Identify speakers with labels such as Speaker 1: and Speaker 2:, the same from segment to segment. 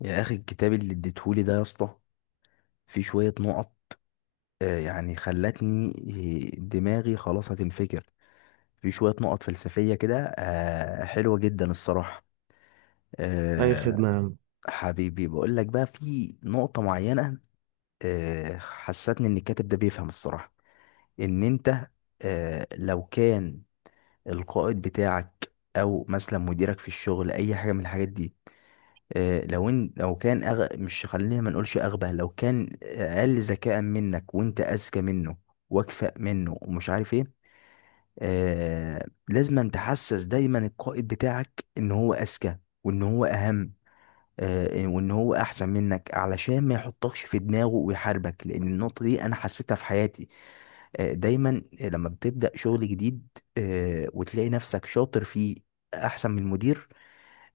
Speaker 1: يا اخي، الكتاب اللي اديتهولي ده يا اسطى، في شويه نقط. آه، يعني خلتني آه، دماغي خلاص هتنفجر. في شويه نقط فلسفيه كده، حلوه جدا الصراحه.
Speaker 2: اي
Speaker 1: آه،
Speaker 2: خدمة يا عم.
Speaker 1: حبيبي، بقول لك بقى في نقطه معينه. حسستني ان الكاتب ده بيفهم الصراحه، ان انت لو كان القائد بتاعك او مثلا مديرك في الشغل، اي حاجه من الحاجات دي. مش، خلينا ما نقولش اغبى، لو كان اقل ذكاء منك وانت اذكى منه واكفأ منه ومش عارف ايه. لازم تحسس دايما القائد بتاعك ان هو اذكى وان هو اهم، وان هو احسن منك علشان ما يحطكش في دماغه ويحاربك، لان النقطة دي انا حسيتها في حياتي. دايما لما بتبدأ شغل جديد وتلاقي نفسك شاطر فيه، احسن من المدير،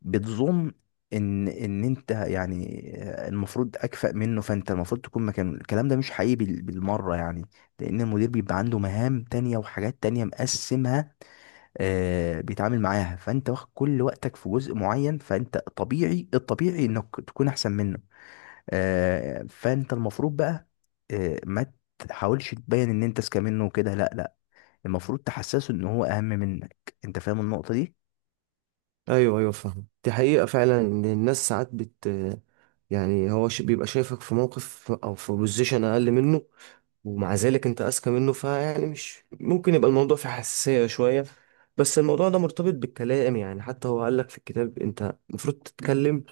Speaker 1: بتظن ان ان انت، يعني المفروض اكفأ منه، فانت المفروض تكون مكانه. الكلام ده مش حقيقي بالمره يعني، لان المدير بيبقى عنده مهام تانية وحاجات تانية مقسمها، بيتعامل معاها، فانت واخد كل وقتك في جزء معين، فانت طبيعي، الطبيعي انك تكون احسن منه. فانت المفروض بقى ما تحاولش تبين ان انت اذكى منه وكده. لا لا، المفروض تحسسه ان هو اهم منك. انت فاهم النقطه دي؟
Speaker 2: ايوه ايوه، فاهم. دي حقيقة فعلا، ان الناس ساعات يعني هو بيبقى شايفك في موقف او في بوزيشن اقل منه، ومع ذلك انت اذكى منه، فيعني مش ممكن يبقى الموضوع فيه حساسية شوية. بس الموضوع ده مرتبط بالكلام، يعني حتى هو قال لك في الكتاب انت المفروض تتكلم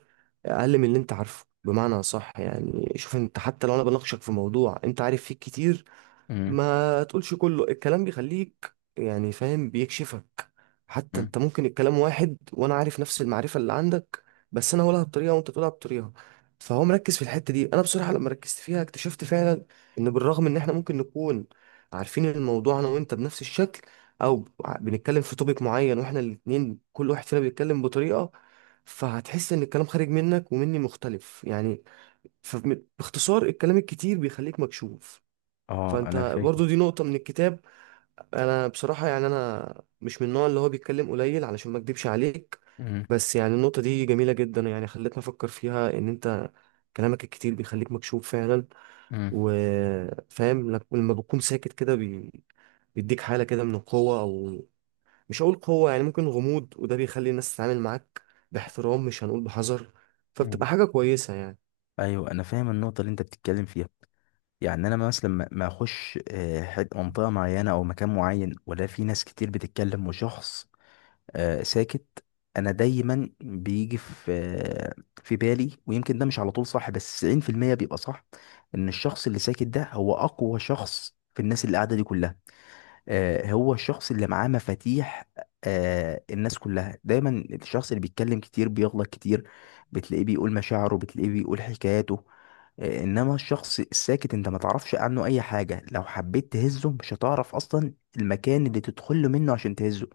Speaker 2: اقل من اللي انت عارفه، بمعنى صح. يعني شوف، انت حتى لو انا بناقشك في موضوع انت عارف فيه كتير،
Speaker 1: مم.
Speaker 2: ما تقولش كله، الكلام بيخليك يعني فاهم، بيكشفك. حتى
Speaker 1: مم.
Speaker 2: انت ممكن الكلام واحد وانا عارف نفس المعرفة اللي عندك، بس انا هقولها بطريقة وانت تقولها بطريقة. فهو مركز في الحتة دي. انا بصراحة لما ركزت فيها اكتشفت فعلا ان بالرغم ان احنا ممكن نكون عارفين الموضوع انا وانت بنفس الشكل، او بنتكلم في توبيك معين واحنا الاتنين، كل واحد فينا بيتكلم بطريقة، فهتحس ان الكلام خارج منك ومني مختلف يعني. فباختصار الكلام الكتير بيخليك مكشوف.
Speaker 1: اه،
Speaker 2: فانت
Speaker 1: انا فاهم.
Speaker 2: برضو دي نقطة من الكتاب. انا بصراحة يعني انا مش من النوع اللي هو بيتكلم قليل، علشان ما اكدبش عليك، بس يعني النقطة دي جميلة جدا، يعني خلتني افكر فيها ان انت كلامك الكتير بيخليك مكشوف فعلا.
Speaker 1: مم.
Speaker 2: وفاهم لما بتكون ساكت كده بيديك حالة كده من القوة، او مش هقول قوة، يعني ممكن غموض، وده بيخلي الناس تتعامل معاك باحترام، مش هنقول بحذر،
Speaker 1: مم.
Speaker 2: فبتبقى حاجة كويسة يعني.
Speaker 1: ايوه، انا فاهم النقطه اللي انت بتتكلم فيها. يعني انا مثلا ما اخش منطقه معينه او مكان معين، ولا في ناس كتير بتتكلم وشخص ساكت، انا دايما بيجي في في بالي، ويمكن ده مش على طول صح، بس 90% بيبقى صح، ان الشخص اللي ساكت ده هو اقوى شخص في الناس اللي قاعده دي كلها. هو الشخص اللي معاه مفاتيح الناس كلها. دايما الشخص اللي بيتكلم كتير بيغلط كتير، بتلاقيه بيقول مشاعره، بتلاقيه بيقول حكاياته. انما الشخص الساكت انت ما تعرفش عنه اي حاجة، لو حبيت تهزه مش هتعرف اصلا المكان اللي تدخل له منه عشان تهزه.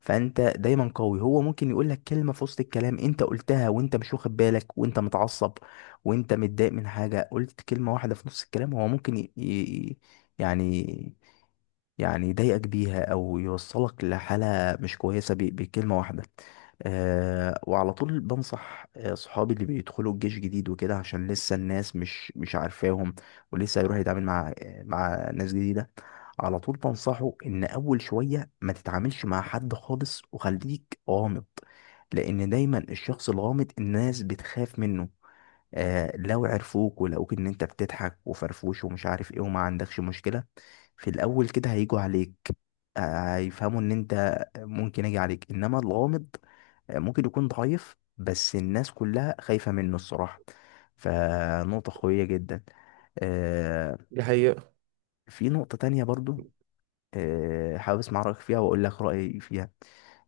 Speaker 1: فانت دايما قوي. هو ممكن يقول لك كلمة في وسط الكلام انت قلتها وانت مش واخد بالك وانت متعصب وانت متضايق من حاجة، قلت كلمة واحدة في نص الكلام، هو ممكن يعني يضايقك بيها او يوصلك لحاله مش كويسه، بكلمه واحده. أه، وعلى طول بنصح صحابي اللي بيدخلوا الجيش جديد وكده، عشان لسه الناس مش عارفاهم، ولسه هيروح يتعامل مع مع ناس جديده، على طول بنصحه ان اول شويه ما تتعاملش مع حد خالص وخليك غامض، لان دايما الشخص الغامض الناس بتخاف منه. لو عرفوك ولقوك ان انت بتضحك وفرفوش ومش عارف ايه وما عندكش مشكلة، في الاول كده هيجوا عليك، هيفهموا ان انت ممكن اجي عليك. انما الغامض ممكن يكون ضعيف بس الناس كلها خايفة منه الصراحة. فنقطة قوية جدا. آه
Speaker 2: دي حقيقة.
Speaker 1: في نقطة تانية برضو، حابب اسمع رأيك فيها واقول لك رأيي فيها.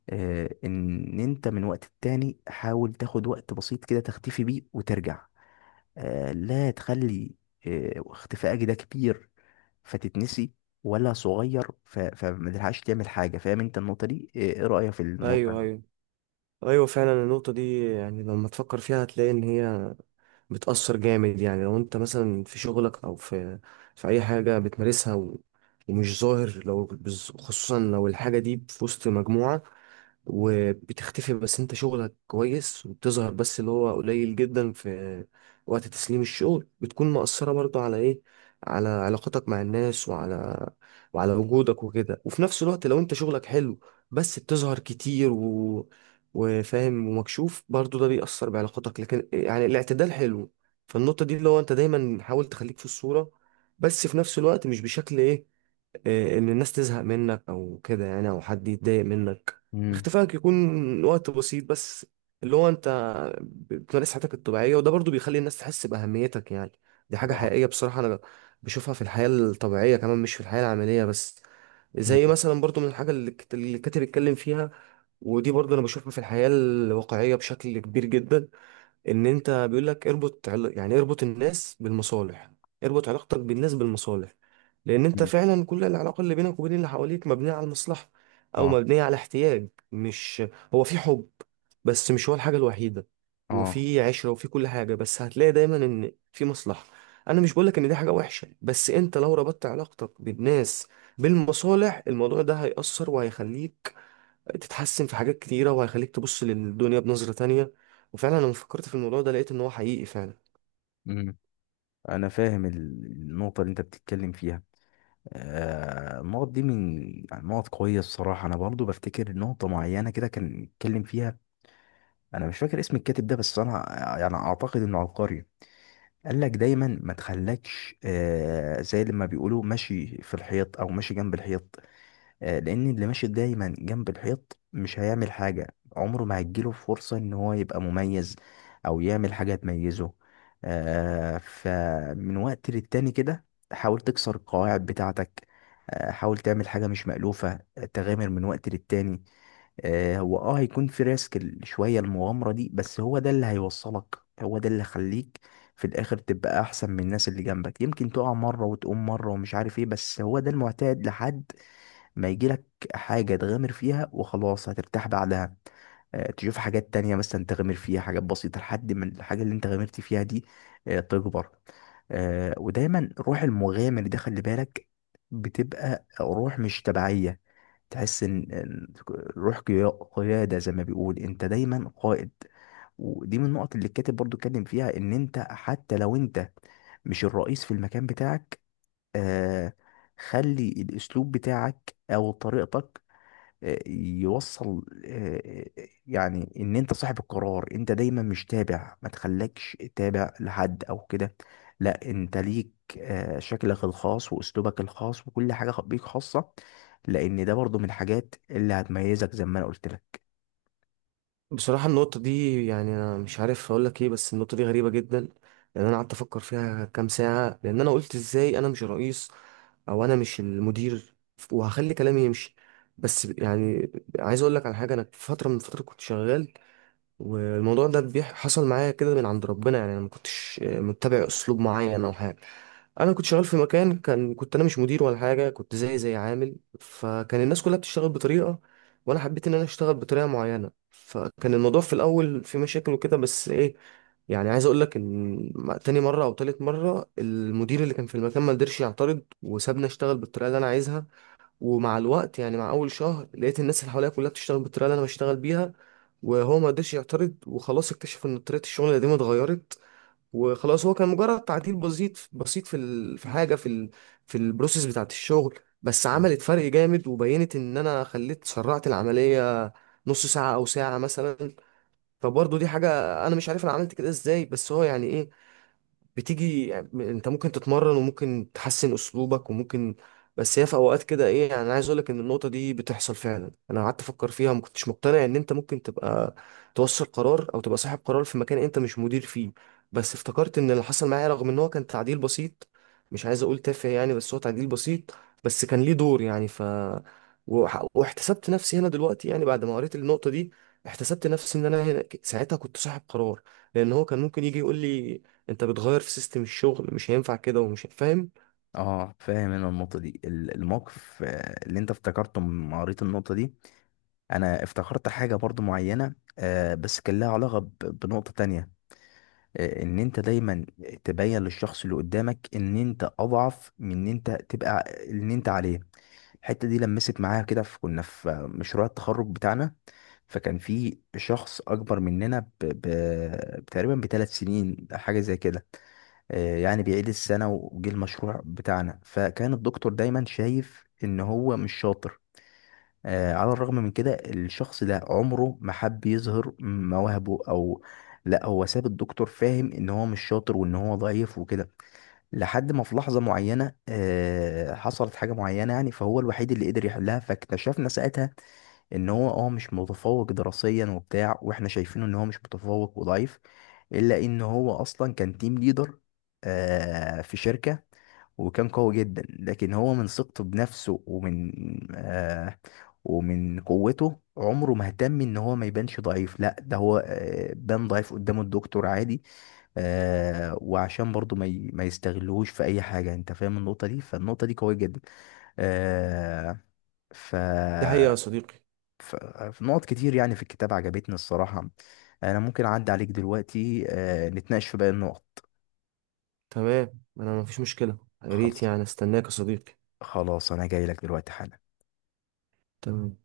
Speaker 1: ان انت من وقت التاني حاول تاخد وقت بسيط كده تختفي بيه وترجع. لا تخلي اختفائك ده كبير فتتنسي، ولا صغير فما تلحقش تعمل حاجة. فاهم انت النقطة دي؟ ايه رأيك في النقطة
Speaker 2: ايوه
Speaker 1: دي؟
Speaker 2: ايوه ايوه، فعلا النقطة دي يعني لما تفكر فيها هتلاقي ان هي بتأثر جامد، يعني لو انت مثلا في شغلك او في في اي حاجة بتمارسها ومش ظاهر، لو خصوصا لو الحاجة دي في وسط مجموعة وبتختفي، بس انت شغلك كويس، وبتظهر بس، اللي هو قليل جدا، في وقت تسليم الشغل، بتكون مأثرة برضو على ايه، على علاقتك مع الناس، وعلى وعلى وجودك وكده. وفي نفس الوقت لو انت شغلك حلو بس بتظهر كتير وفاهم ومكشوف برضو، ده بيأثر بعلاقتك، لكن يعني الاعتدال حلو. فالنقطة دي اللي هو انت دايما حاول تخليك في الصورة، بس في نفس الوقت مش بشكل ايه، ان الناس تزهق منك او كده يعني، او حد يتضايق منك.
Speaker 1: امم.
Speaker 2: اختفائك يكون وقت بسيط بس، اللي هو انت بتمارس حياتك الطبيعية، وده برضو بيخلي الناس تحس بأهميتك يعني. دي حاجة
Speaker 1: اه.
Speaker 2: حقيقية. بصراحة أنا بشوفها في الحياة الطبيعية كمان، مش في الحياة العملية بس. زي
Speaker 1: امم.
Speaker 2: مثلا برضو من الحاجة اللي الكاتب اتكلم فيها. ودي برضو أنا بشوفها في الحياة الواقعية بشكل كبير جدا. ان انت بيقول لك اربط يعني اربط الناس بالمصالح، اربط علاقتك بالناس بالمصالح. لان انت
Speaker 1: أمم.
Speaker 2: فعلا كل العلاقه اللي بينك وبين اللي حواليك مبنيه على المصلحه، او
Speaker 1: اه.
Speaker 2: مبنيه على احتياج. مش هو في حب، بس مش هو الحاجه الوحيده.
Speaker 1: اه.
Speaker 2: وفي عشره وفي كل حاجه، بس هتلاقي دايما ان في مصلحه. انا مش بقولك ان دي حاجه وحشه، بس انت لو ربطت علاقتك بالناس بالمصالح، الموضوع ده هيأثر وهيخليك تتحسن في حاجات كتيرة، وهيخليك تبص للدنيا بنظرة تانية. وفعلا لما فكرت في الموضوع ده لقيت ان هو حقيقي فعلا.
Speaker 1: امم. انا فاهم النقطة اللي انت بتتكلم فيها. النقط دي من، يعني نقط قوية الصراحة. انا برضو بفتكر نقطة معينة كده كان اتكلم فيها، انا مش فاكر اسم الكاتب ده، بس انا يعني اعتقد انه عبقري. قال لك دايما ما تخلكش زي لما بيقولوا ماشي في الحيط او ماشي جنب الحيط، لان اللي ماشي دايما جنب الحيط مش هيعمل حاجة، عمره ما هتجيله فرصة ان هو يبقى مميز او يعمل حاجة تميزه. فمن وقت للتاني كده حاول تكسر القواعد بتاعتك، حاول تعمل حاجة مش مألوفة، تغامر من وقت للتاني. هو اه هيكون في ريسك، شوية المغامرة دي، بس هو ده اللي هيوصلك، هو ده اللي يخليك في الاخر تبقى احسن من الناس اللي جنبك. يمكن تقع مرة وتقوم مرة ومش عارف ايه، بس هو ده المعتاد لحد ما يجيلك حاجة تغامر فيها وخلاص هترتاح بعدها. تشوف حاجات تانية مثلا تغامر فيها، حاجات بسيطة لحد ما الحاجة اللي انت غامرت فيها دي تكبر. ودايما روح المغامر ده خلي بالك بتبقى روح مش تبعية، تحس ان روح قيا- قيادة، زي ما بيقول، انت دايما قائد. ودي من النقط اللي الكاتب برضو اتكلم فيها ان انت حتى لو انت مش الرئيس في المكان بتاعك، آه خلي الاسلوب بتاعك او طريقتك آه، يوصل آه، آه، يعني ان انت صاحب القرار، انت دايما مش تابع، ما تخليكش تابع لحد او كده. لا، انت ليك شكلك الخاص واسلوبك الخاص وكل حاجة بيك خاصة، لان ده برضو من الحاجات اللي هتميزك زي ما انا قلت لك.
Speaker 2: بصراحة النقطة دي يعني انا مش عارف اقول لك ايه، بس النقطة دي غريبة جدا. لان انا قعدت افكر فيها كام ساعة، لان انا قلت ازاي انا مش الرئيس، او انا مش المدير، وهخلي كلامي يمشي. بس يعني عايز اقول لك على حاجة. انا في فترة من الفترات كنت شغال، والموضوع ده حصل معايا كده من عند ربنا. يعني انا ما كنتش متبع اسلوب معين او حاجه. انا كنت شغال في مكان كان، كنت انا مش مدير ولا حاجه، كنت زي عامل. فكان الناس كلها بتشتغل بطريقه، وانا حبيت ان انا اشتغل بطريقه معينه. فكان الموضوع في الاول في مشاكل وكده، بس ايه، يعني عايز اقول لك ان تاني مره او تالت مره المدير اللي كان في المكان ما قدرش يعترض، وسابني اشتغل بالطريقه اللي انا عايزها. ومع الوقت، يعني مع اول شهر، لقيت الناس اللي حواليا كلها بتشتغل بالطريقه اللي انا بشتغل بيها. وهو ما قدرش يعترض، وخلاص اكتشف ان طريقه الشغل القديمه اتغيرت. وخلاص هو كان مجرد تعديل بسيط بسيط في في حاجه في في البروسيس بتاعه الشغل، بس
Speaker 1: مم.
Speaker 2: عملت فرق جامد. وبينت ان انا خليت سرعت العمليه نص ساعه او ساعه مثلا. فبرضه دي حاجه انا مش عارف انا عملت كده ازاي. بس هو يعني ايه، بتيجي يعني، انت ممكن تتمرن وممكن تحسن اسلوبك وممكن، بس هي في اوقات كده ايه. يعني انا عايز اقول لك ان النقطه دي بتحصل فعلا. انا قعدت افكر فيها، ما كنتش مقتنع ان انت ممكن تبقى توصل قرار او تبقى صاحب قرار في مكان انت مش مدير فيه. بس افتكرت ان اللي حصل معايا، رغم ان هو كان تعديل بسيط، مش عايز اقول تافه يعني، بس هو تعديل بسيط، بس كان ليه دور يعني. واحتسبت نفسي هنا دلوقتي، يعني بعد ما قريت النقطه دي احتسبت نفسي ان انا ساعتها كنت صاحب قرار. لان هو كان ممكن يجي يقول لي انت بتغير في سيستم الشغل مش هينفع كده ومش فاهم.
Speaker 1: اه، فاهم انا النقطة دي. الموقف اللي انت افتكرته لما قريت النقطة دي، انا افتكرت حاجة برضو معينة، بس كان لها علاقة بنقطة تانية. ان انت دايما تبين للشخص اللي قدامك ان انت اضعف من ان انت تبقى ان انت عليه. الحته دي لمست معايا كده في، كنا في مشروع التخرج بتاعنا، فكان في شخص اكبر مننا تقريبا بثلاث سنين، حاجه زي كده. يعني بيعيد السنه وجه المشروع بتاعنا، فكان الدكتور دايما شايف ان هو مش شاطر. على الرغم من كده الشخص ده عمره ما حب يظهر مواهبه او، لا هو ساب الدكتور فاهم ان هو مش شاطر وان هو ضعيف وكده، لحد ما في لحظة معينة حصلت حاجة معينة، يعني فهو الوحيد اللي قدر يحلها. فاكتشفنا ساعتها ان هو اه مش متفوق دراسيا وبتاع، واحنا شايفينه ان هو مش متفوق وضعيف، الا ان هو اصلا كان تيم ليدر في شركة، وكان قوي جدا. لكن هو من ثقته بنفسه ومن آه ومن قوته عمره ما اهتم ان هو ما يبانش ضعيف. لا ده هو بان ضعيف قدام الدكتور عادي، وعشان برضو ما يستغلوش في اي حاجة. انت فاهم النقطة دي؟ فالنقطة دي قوية جدا. آه ف
Speaker 2: دي حقيقة يا صديقي.
Speaker 1: ف- في نقط كتير يعني في الكتاب عجبتني الصراحة. أنا ممكن أعدي عليك دلوقتي نتناقش في باقي النقط.
Speaker 2: تمام، انا مفيش مشكلة. يا ريت
Speaker 1: خلص،
Speaker 2: يعني استناك يا صديقي.
Speaker 1: خلاص أنا جاي لك دلوقتي حالا.
Speaker 2: تمام.